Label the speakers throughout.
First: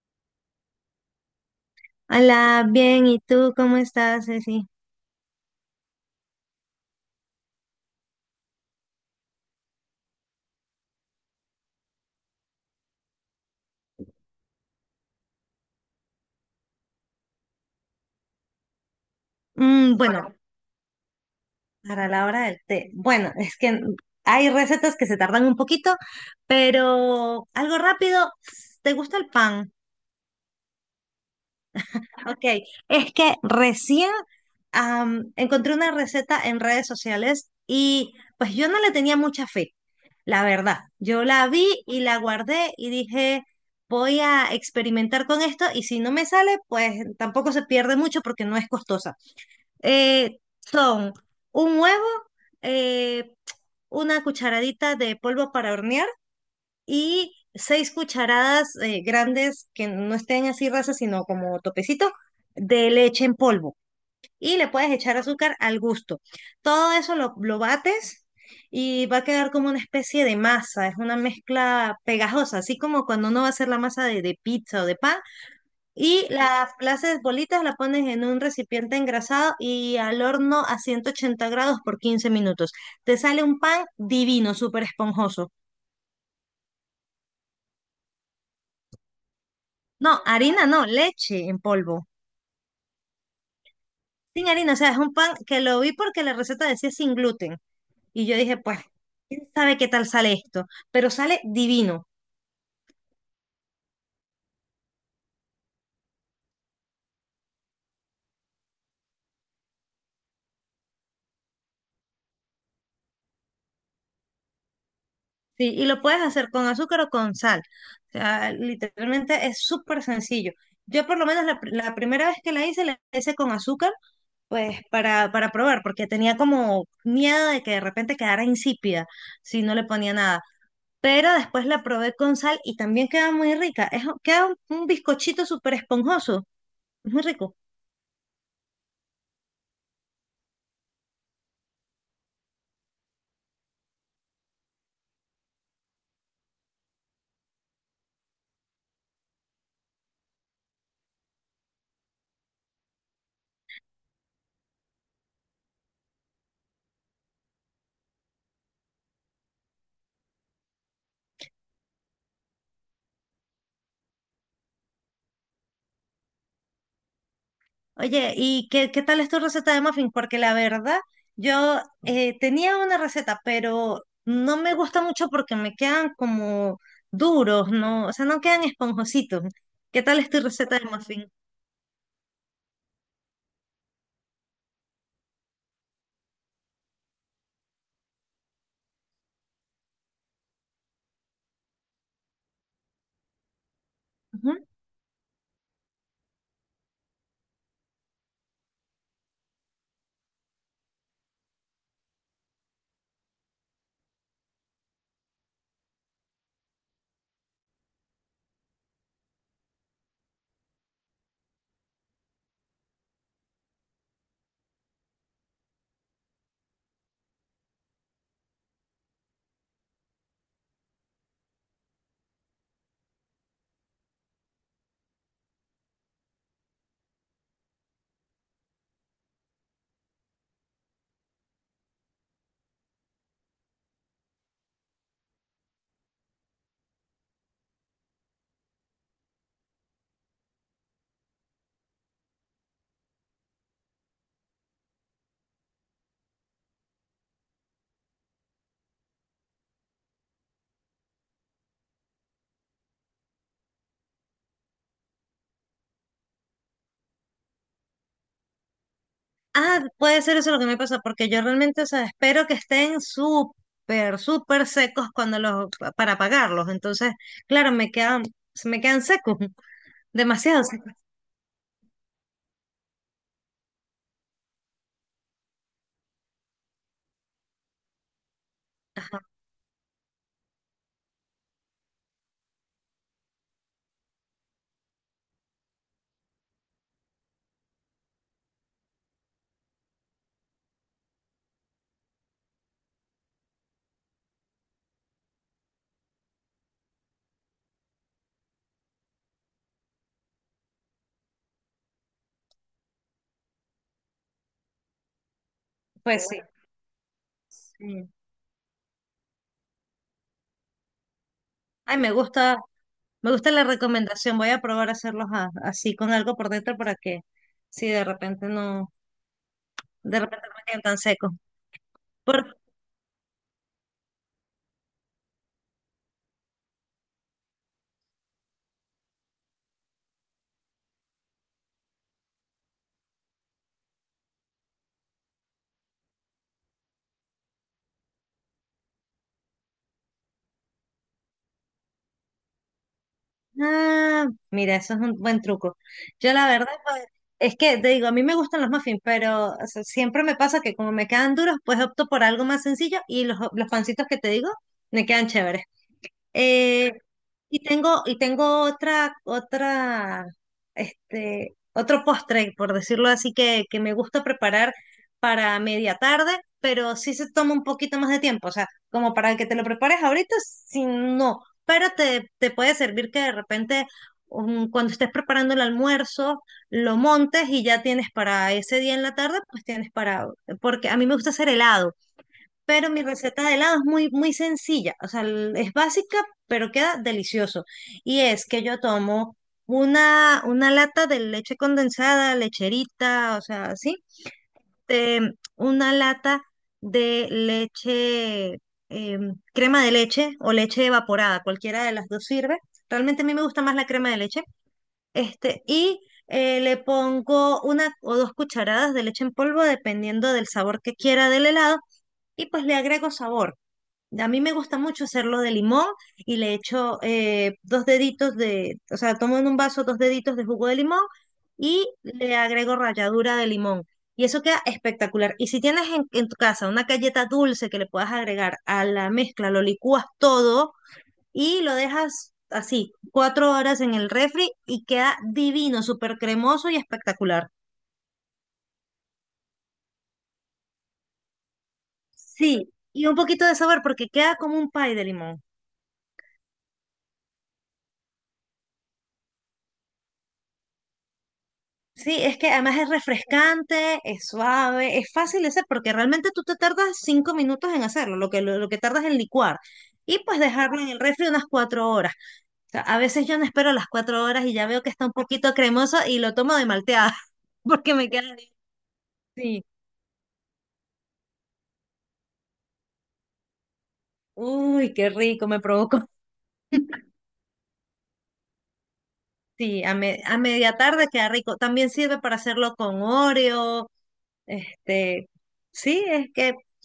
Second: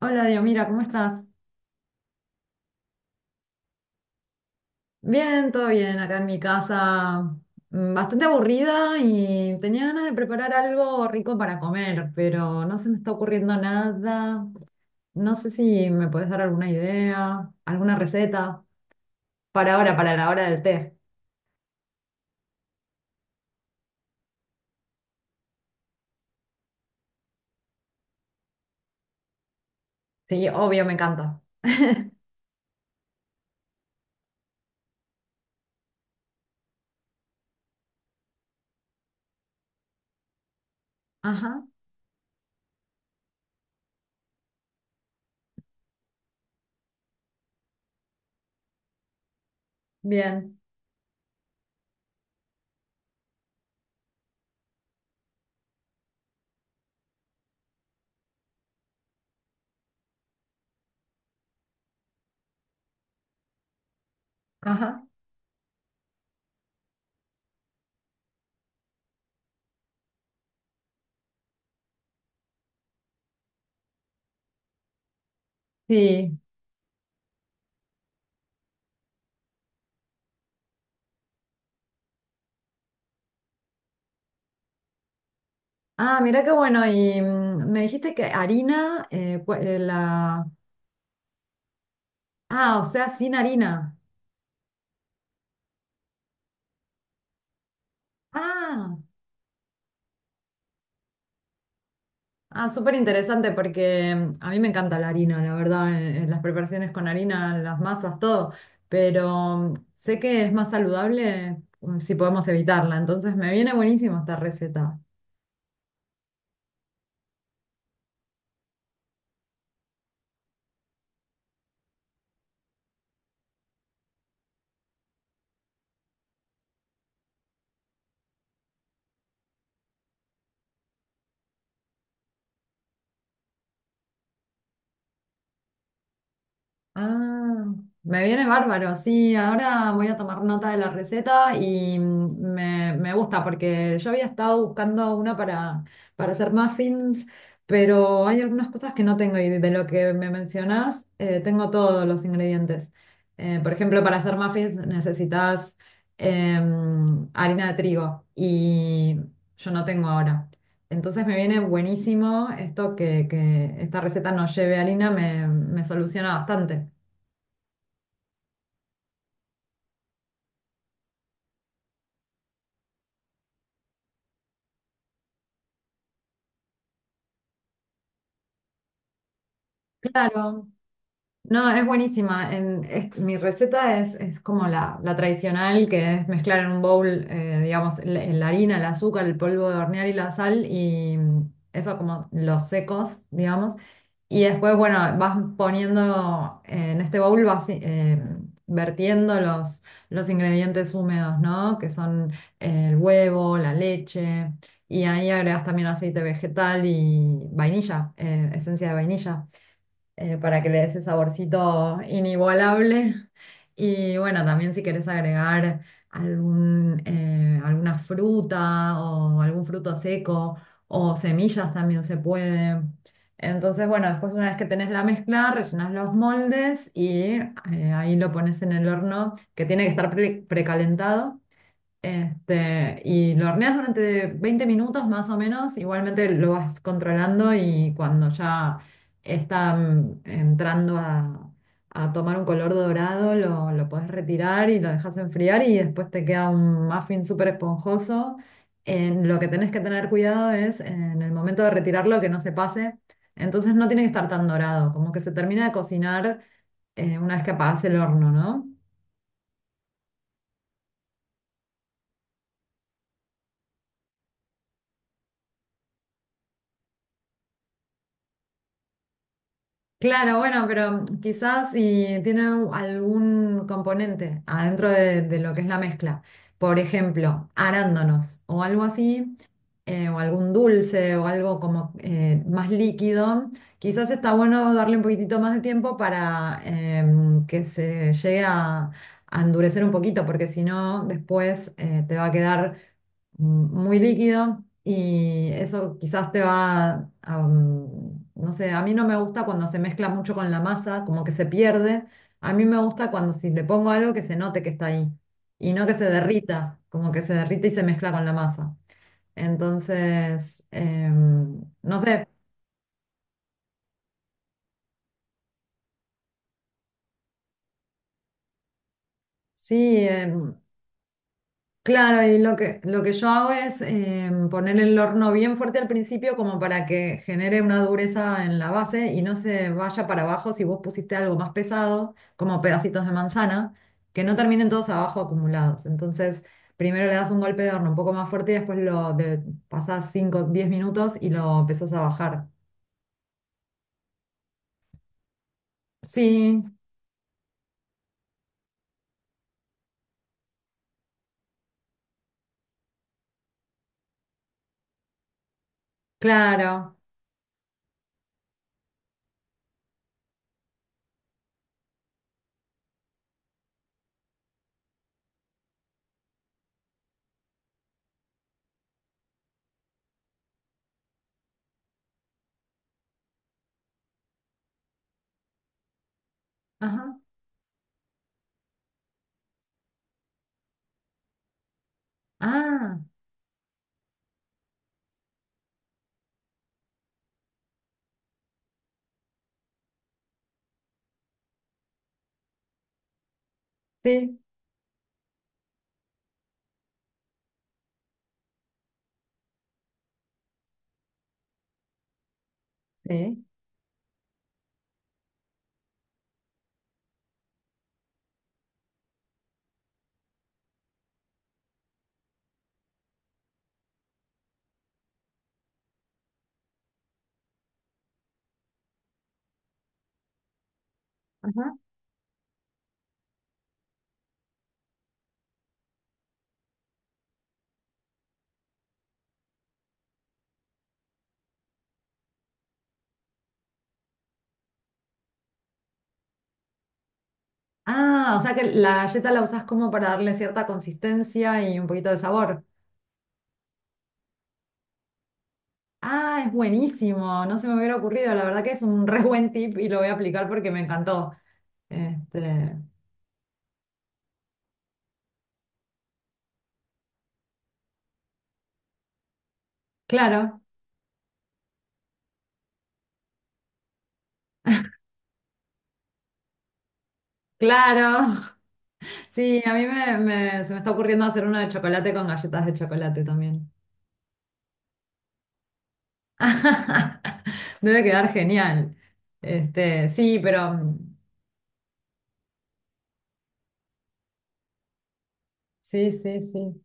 Speaker 1: Hola, Dios, mira, ¿cómo estás?
Speaker 2: Hola, bien, ¿y tú cómo estás, Ceci?
Speaker 1: Bien, todo bien, acá en mi casa, bastante aburrida y tenía ganas de preparar algo rico para comer, pero no se me está ocurriendo nada. No sé si me puedes dar alguna idea, alguna receta para ahora, para la
Speaker 2: Bueno,
Speaker 1: hora del té.
Speaker 2: para la hora del té. Bueno, es que hay recetas que se tardan un poquito, pero algo rápido. ¿Te gusta el pan?
Speaker 1: Sí, obvio, me encanta.
Speaker 2: Ok, es que recién encontré una receta en redes sociales y pues yo no le tenía mucha fe, la verdad. Yo la
Speaker 1: Ajá,
Speaker 2: vi y la guardé y dije, voy a experimentar con esto y si no me sale, pues tampoco se pierde mucho porque no es costosa.
Speaker 1: bien,
Speaker 2: Son un huevo, eh, una cucharadita de polvo para hornear y seis cucharadas grandes que no estén así rasas, sino como topecito, de leche en polvo. Y le puedes
Speaker 1: ajá,
Speaker 2: echar azúcar al gusto. Todo eso lo bates y va a quedar como una especie de masa. Es una mezcla pegajosa, así como cuando uno va a hacer la masa de pizza o de pan. Y
Speaker 1: sí.
Speaker 2: las bolitas las pones en un recipiente engrasado y al horno a 180 grados por 15 minutos. Te sale un pan divino, súper esponjoso.
Speaker 1: Ah, mira qué bueno, y me dijiste que harina,
Speaker 2: No,
Speaker 1: la...
Speaker 2: harina no, leche en polvo.
Speaker 1: Ah, o sea, sin harina.
Speaker 2: Sin harina, o sea, es un pan que lo vi porque la receta decía sin gluten. Y yo dije, pues,
Speaker 1: Ah.
Speaker 2: quién sabe qué tal sale esto, pero sale divino.
Speaker 1: Ah, súper interesante porque a mí me encanta la harina, la verdad, en las preparaciones con harina, las masas, todo, pero sé que es más saludable si podemos evitarla, entonces me viene buenísimo esta receta.
Speaker 2: Sí, y lo puedes hacer con azúcar o con sal. O sea, literalmente es súper sencillo. Yo por lo menos la primera vez que la hice con azúcar. Pues para probar, porque tenía como miedo de que de repente quedara insípida si no le ponía nada. Pero después la probé con sal y también queda muy rica. Es, queda un bizcochito súper esponjoso. Es muy rico.
Speaker 1: Ah, me viene bárbaro, sí, ahora voy a tomar nota de la receta y me gusta porque yo había estado buscando una para hacer muffins, pero hay algunas cosas que no tengo y de lo que me mencionás tengo todos los ingredientes. Por ejemplo, para hacer muffins necesitas harina de trigo y yo no tengo ahora. Entonces me viene buenísimo esto que esta receta no lleve harina, me soluciona bastante.
Speaker 2: Oye, ¿y qué tal es tu receta de muffin? Porque la verdad, yo tenía una receta, pero no me gusta mucho porque me quedan como duros, ¿no? O sea, no quedan esponjositos. ¿Qué tal es tu
Speaker 1: Claro,
Speaker 2: receta de muffin?
Speaker 1: no, es buenísima. Mi receta es como la tradicional, que es mezclar en un bowl, digamos, la harina, el azúcar, el polvo de hornear y la sal, y eso como los secos, digamos. Y después, bueno, vas poniendo en este bowl, vas vertiendo los ingredientes húmedos, ¿no? Que son el huevo, la leche, y ahí agregas también aceite vegetal y vainilla, esencia de vainilla para que le dé ese saborcito inigualable. Y bueno, también si querés agregar alguna fruta o algún fruto seco o semillas también se puede. Entonces, bueno, después una vez que tenés la mezcla, rellenás los moldes y ahí lo pones en el horno que tiene que estar precalentado y lo horneas durante 20 minutos más o menos, igualmente lo vas controlando y cuando ya está entrando a tomar un color dorado, lo puedes retirar y lo dejas enfriar y después te queda un muffin súper esponjoso. En lo que tenés que tener cuidado es en el momento de retirarlo que no se pase, entonces no tiene que estar tan dorado, como que se termina de cocinar una vez que apagás el horno, ¿no?
Speaker 2: Ah, puede ser eso lo que me pasa, porque yo realmente, o sea, espero que estén súper, súper secos cuando para pagarlos. Entonces, claro, me quedan, se me quedan secos,
Speaker 1: Claro, bueno,
Speaker 2: demasiado secos.
Speaker 1: pero quizás si tiene algún componente adentro de lo que es la mezcla, por ejemplo, arándanos o algo así, o algún dulce o algo como más líquido, quizás está bueno darle un poquitito más de tiempo para que se llegue a endurecer un poquito, porque si no, después te va a quedar muy líquido y eso quizás te va a, no sé, a mí no me gusta cuando se mezcla mucho con la masa, como que se pierde. A mí me gusta cuando si le pongo algo que se note que está ahí y no que se
Speaker 2: Pues sí.
Speaker 1: derrita, como que se derrite y se
Speaker 2: Sí.
Speaker 1: mezcla con la masa. Entonces,
Speaker 2: Ay,
Speaker 1: no sé,
Speaker 2: me gusta la recomendación. Voy a probar a hacerlos así con algo por dentro para que, si de repente no,
Speaker 1: sí,
Speaker 2: de repente no me queden tan secos.
Speaker 1: claro, y lo que yo hago es poner el horno bien fuerte al principio como para que genere una dureza en la base y no se vaya para abajo si vos pusiste algo más pesado, como pedacitos de manzana, que no terminen todos abajo acumulados. Entonces, primero le das un golpe de horno un poco más fuerte y después pasás 5 o 10 minutos y lo empezás a bajar.
Speaker 2: Ah, mira, eso es un buen truco. Yo la
Speaker 1: Sí,
Speaker 2: verdad, pues, es que te digo, a mí me gustan los muffins, pero o sea, siempre me pasa que como me quedan duros, pues opto por algo más sencillo y los pancitos que te digo me quedan chéveres. Eh,
Speaker 1: claro.
Speaker 2: y tengo este, otro postre, por decirlo así, que me gusta preparar para media tarde, pero sí se toma un poquito más de tiempo. O sea, como para que te lo prepares ahorita, si no. Pero te puede servir que de repente, cuando estés preparando el almuerzo, lo
Speaker 1: Ajá.
Speaker 2: montes y ya tienes para ese día en la tarde, pues tienes para, porque a mí me gusta hacer helado. Pero
Speaker 1: Ah,
Speaker 2: mi receta de helado es muy, muy sencilla, o sea, es básica, pero queda delicioso. Y es que yo tomo una lata de leche condensada, lecherita, o sea, así,
Speaker 1: sí,
Speaker 2: una lata de leche, crema de leche o leche evaporada, cualquiera de las dos sirve. Realmente a mí me
Speaker 1: sí.
Speaker 2: gusta más la crema de leche, este, y le pongo una o dos cucharadas de leche en polvo, dependiendo del sabor que quiera del helado, y pues le agrego sabor. A mí me gusta mucho hacerlo de limón y le echo dos deditos de, o sea, tomo en un vaso dos deditos de jugo de limón y le agrego ralladura de limón. Y eso queda espectacular. Y si tienes en tu casa una galleta dulce que le puedas agregar a la mezcla, lo licúas todo y lo dejas así, 4 horas en el refri y queda divino, súper cremoso y espectacular.
Speaker 1: Ah, o sea que la galleta la usás como para darle cierta consistencia y un poquito de sabor.
Speaker 2: Sí, y un poquito de sabor porque queda como un pie de limón.
Speaker 1: Ah, es buenísimo, no se me hubiera ocurrido, la verdad que es un re buen tip y lo voy a aplicar porque me encantó.
Speaker 2: Sí, es que
Speaker 1: Este,
Speaker 2: además es refrescante, es suave, es fácil de hacer porque realmente tú te tardas 5 minutos en hacerlo, lo que tardas en licuar. Y pues
Speaker 1: claro,
Speaker 2: dejarlo en el refri unas 4 horas. O sea, a veces yo no espero las 4 horas y ya veo que está un poquito cremoso y lo tomo de malteada porque me
Speaker 1: claro.
Speaker 2: queda bien.
Speaker 1: Sí,
Speaker 2: Sí,
Speaker 1: a mí se me está ocurriendo hacer uno de chocolate con galletas de chocolate también.
Speaker 2: uy, qué rico, me provocó.
Speaker 1: Debe quedar genial.
Speaker 2: Sí, a, me-
Speaker 1: Sí,
Speaker 2: a
Speaker 1: pero
Speaker 2: media tarde queda rico. También sirve para hacerlo con Oreo. Este, sí,
Speaker 1: sí,
Speaker 2: es
Speaker 1: sí,
Speaker 2: que
Speaker 1: sí.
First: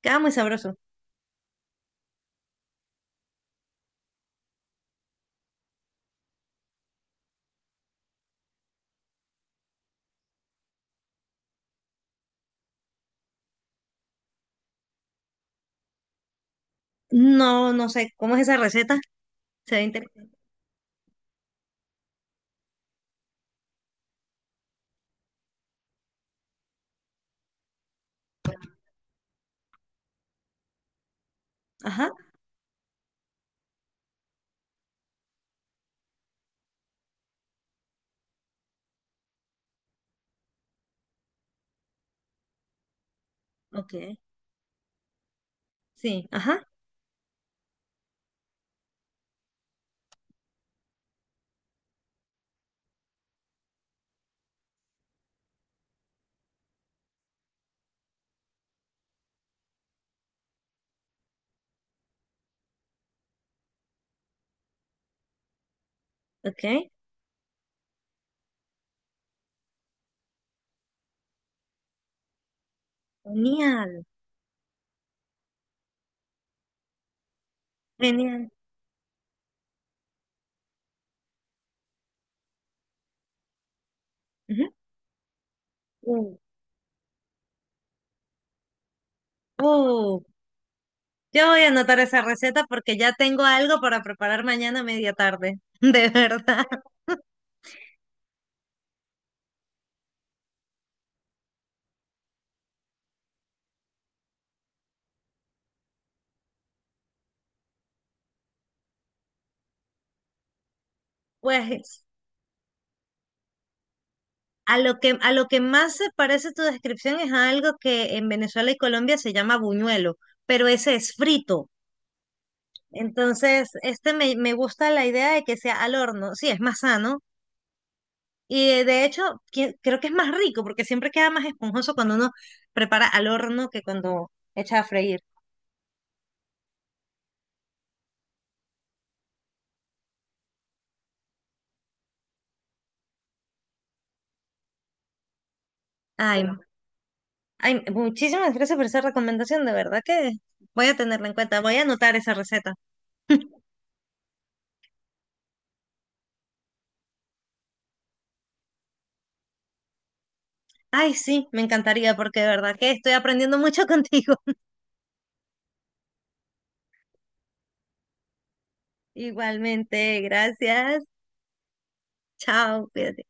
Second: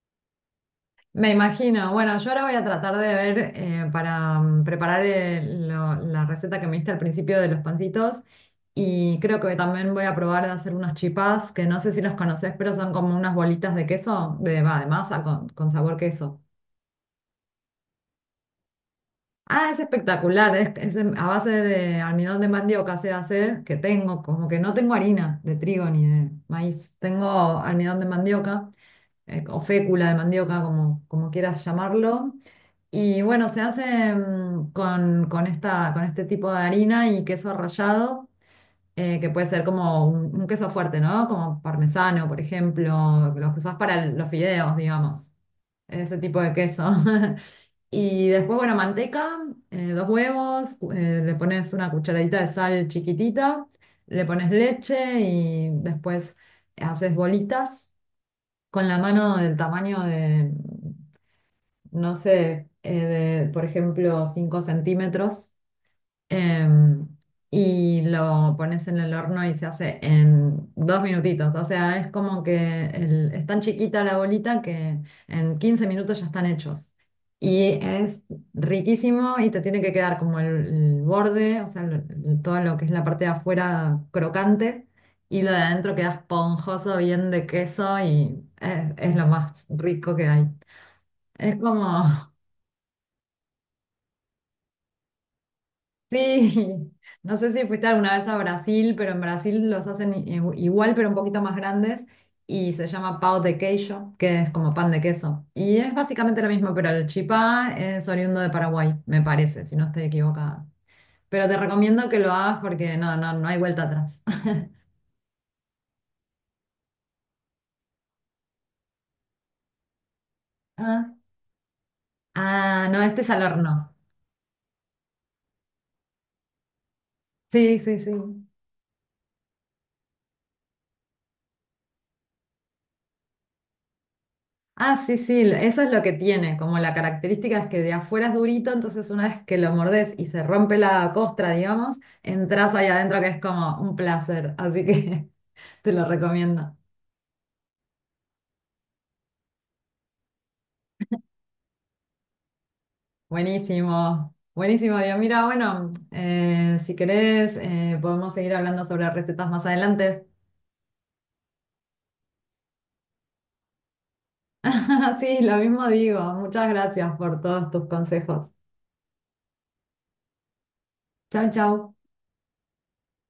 Speaker 2: queda muy sabroso.
Speaker 1: Me imagino. Bueno, yo ahora voy a tratar de ver para preparar la receta que me diste al principio de los pancitos. Y creo que también voy a probar de hacer unas chipás, que no sé si los conoces, pero son como unas bolitas de queso, de masa con sabor queso.
Speaker 2: No, no sé, ¿cómo es esa receta?
Speaker 1: Ah,
Speaker 2: Se
Speaker 1: es
Speaker 2: ve interesante.
Speaker 1: espectacular. Es a base de almidón de mandioca se hace, que tengo, como que no tengo harina de trigo ni de maíz. Tengo almidón de mandioca. O fécula de mandioca, como quieras
Speaker 2: Ajá,
Speaker 1: llamarlo. Y bueno, se hace con este tipo de harina y queso rallado, que puede ser como un queso fuerte, ¿no? Como parmesano, por ejemplo, los que usás
Speaker 2: ok.
Speaker 1: para los fideos, digamos, ese
Speaker 2: Sí,
Speaker 1: tipo de
Speaker 2: ajá,
Speaker 1: queso. Y después, bueno, manteca, dos huevos, le pones una cucharadita de sal chiquitita, le pones leche y después haces bolitas con la mano del tamaño de, no sé, de, por ejemplo, 5 centímetros,
Speaker 2: ok.
Speaker 1: em, y lo pones en el horno y se hace en 2 minutitos. O sea, es como que es tan chiquita
Speaker 2: Genial,
Speaker 1: la bolita que en 15 minutos ya están hechos. Y es
Speaker 2: genial.
Speaker 1: riquísimo y te tiene que quedar como el borde, o sea, todo lo que es la parte de afuera
Speaker 2: Ujú.
Speaker 1: crocante y lo de adentro queda
Speaker 2: Uh,
Speaker 1: esponjoso, bien de queso y es lo más rico
Speaker 2: uh,
Speaker 1: que hay.
Speaker 2: yo
Speaker 1: Es
Speaker 2: voy a anotar esa
Speaker 1: como
Speaker 2: receta porque ya tengo algo para preparar mañana a media tarde, de verdad.
Speaker 1: Sí, no sé si fuiste alguna vez a Brasil, pero en Brasil los hacen igual, pero un poquito más grandes y se llama pão de queijo, que es como pan de queso. Y es básicamente lo mismo, pero el chipá es oriundo de Paraguay, me parece, si no estoy equivocada. Pero te
Speaker 2: Pues
Speaker 1: recomiendo que lo hagas porque no, no, no hay vuelta atrás.
Speaker 2: a lo que más se parece tu descripción es a algo que en Venezuela y Colombia se llama buñuelo, pero ese
Speaker 1: Ah,
Speaker 2: es frito.
Speaker 1: Ah, no, este es al
Speaker 2: Entonces,
Speaker 1: horno.
Speaker 2: este me gusta la idea de que sea al horno. Sí, es más sano.
Speaker 1: Sí, sí, sí.
Speaker 2: Y de hecho, creo que es más rico porque siempre queda más esponjoso cuando uno prepara al horno que cuando echa a
Speaker 1: Ah, sí,
Speaker 2: freír.
Speaker 1: sí, eso es lo que tiene, como la característica es que de afuera es durito, entonces una vez que lo mordés y se rompe la costra, digamos, entras ahí adentro que es como un placer, así que te lo
Speaker 2: Ay, claro.
Speaker 1: recomiendo.
Speaker 2: Ay, muchísimas gracias por esa recomendación, de verdad que voy a tenerla en cuenta, voy a anotar esa receta.
Speaker 1: Buenísimo, buenísimo, Dios. Mira, bueno, si querés, podemos seguir hablando sobre recetas más adelante.
Speaker 2: Ay, sí, me encantaría porque de verdad que estoy aprendiendo mucho contigo.
Speaker 1: Sí, lo mismo digo, muchas gracias por todos tus consejos.
Speaker 2: Igualmente, gracias.
Speaker 1: Chau, chau.
Speaker 2: Chao, cuídate.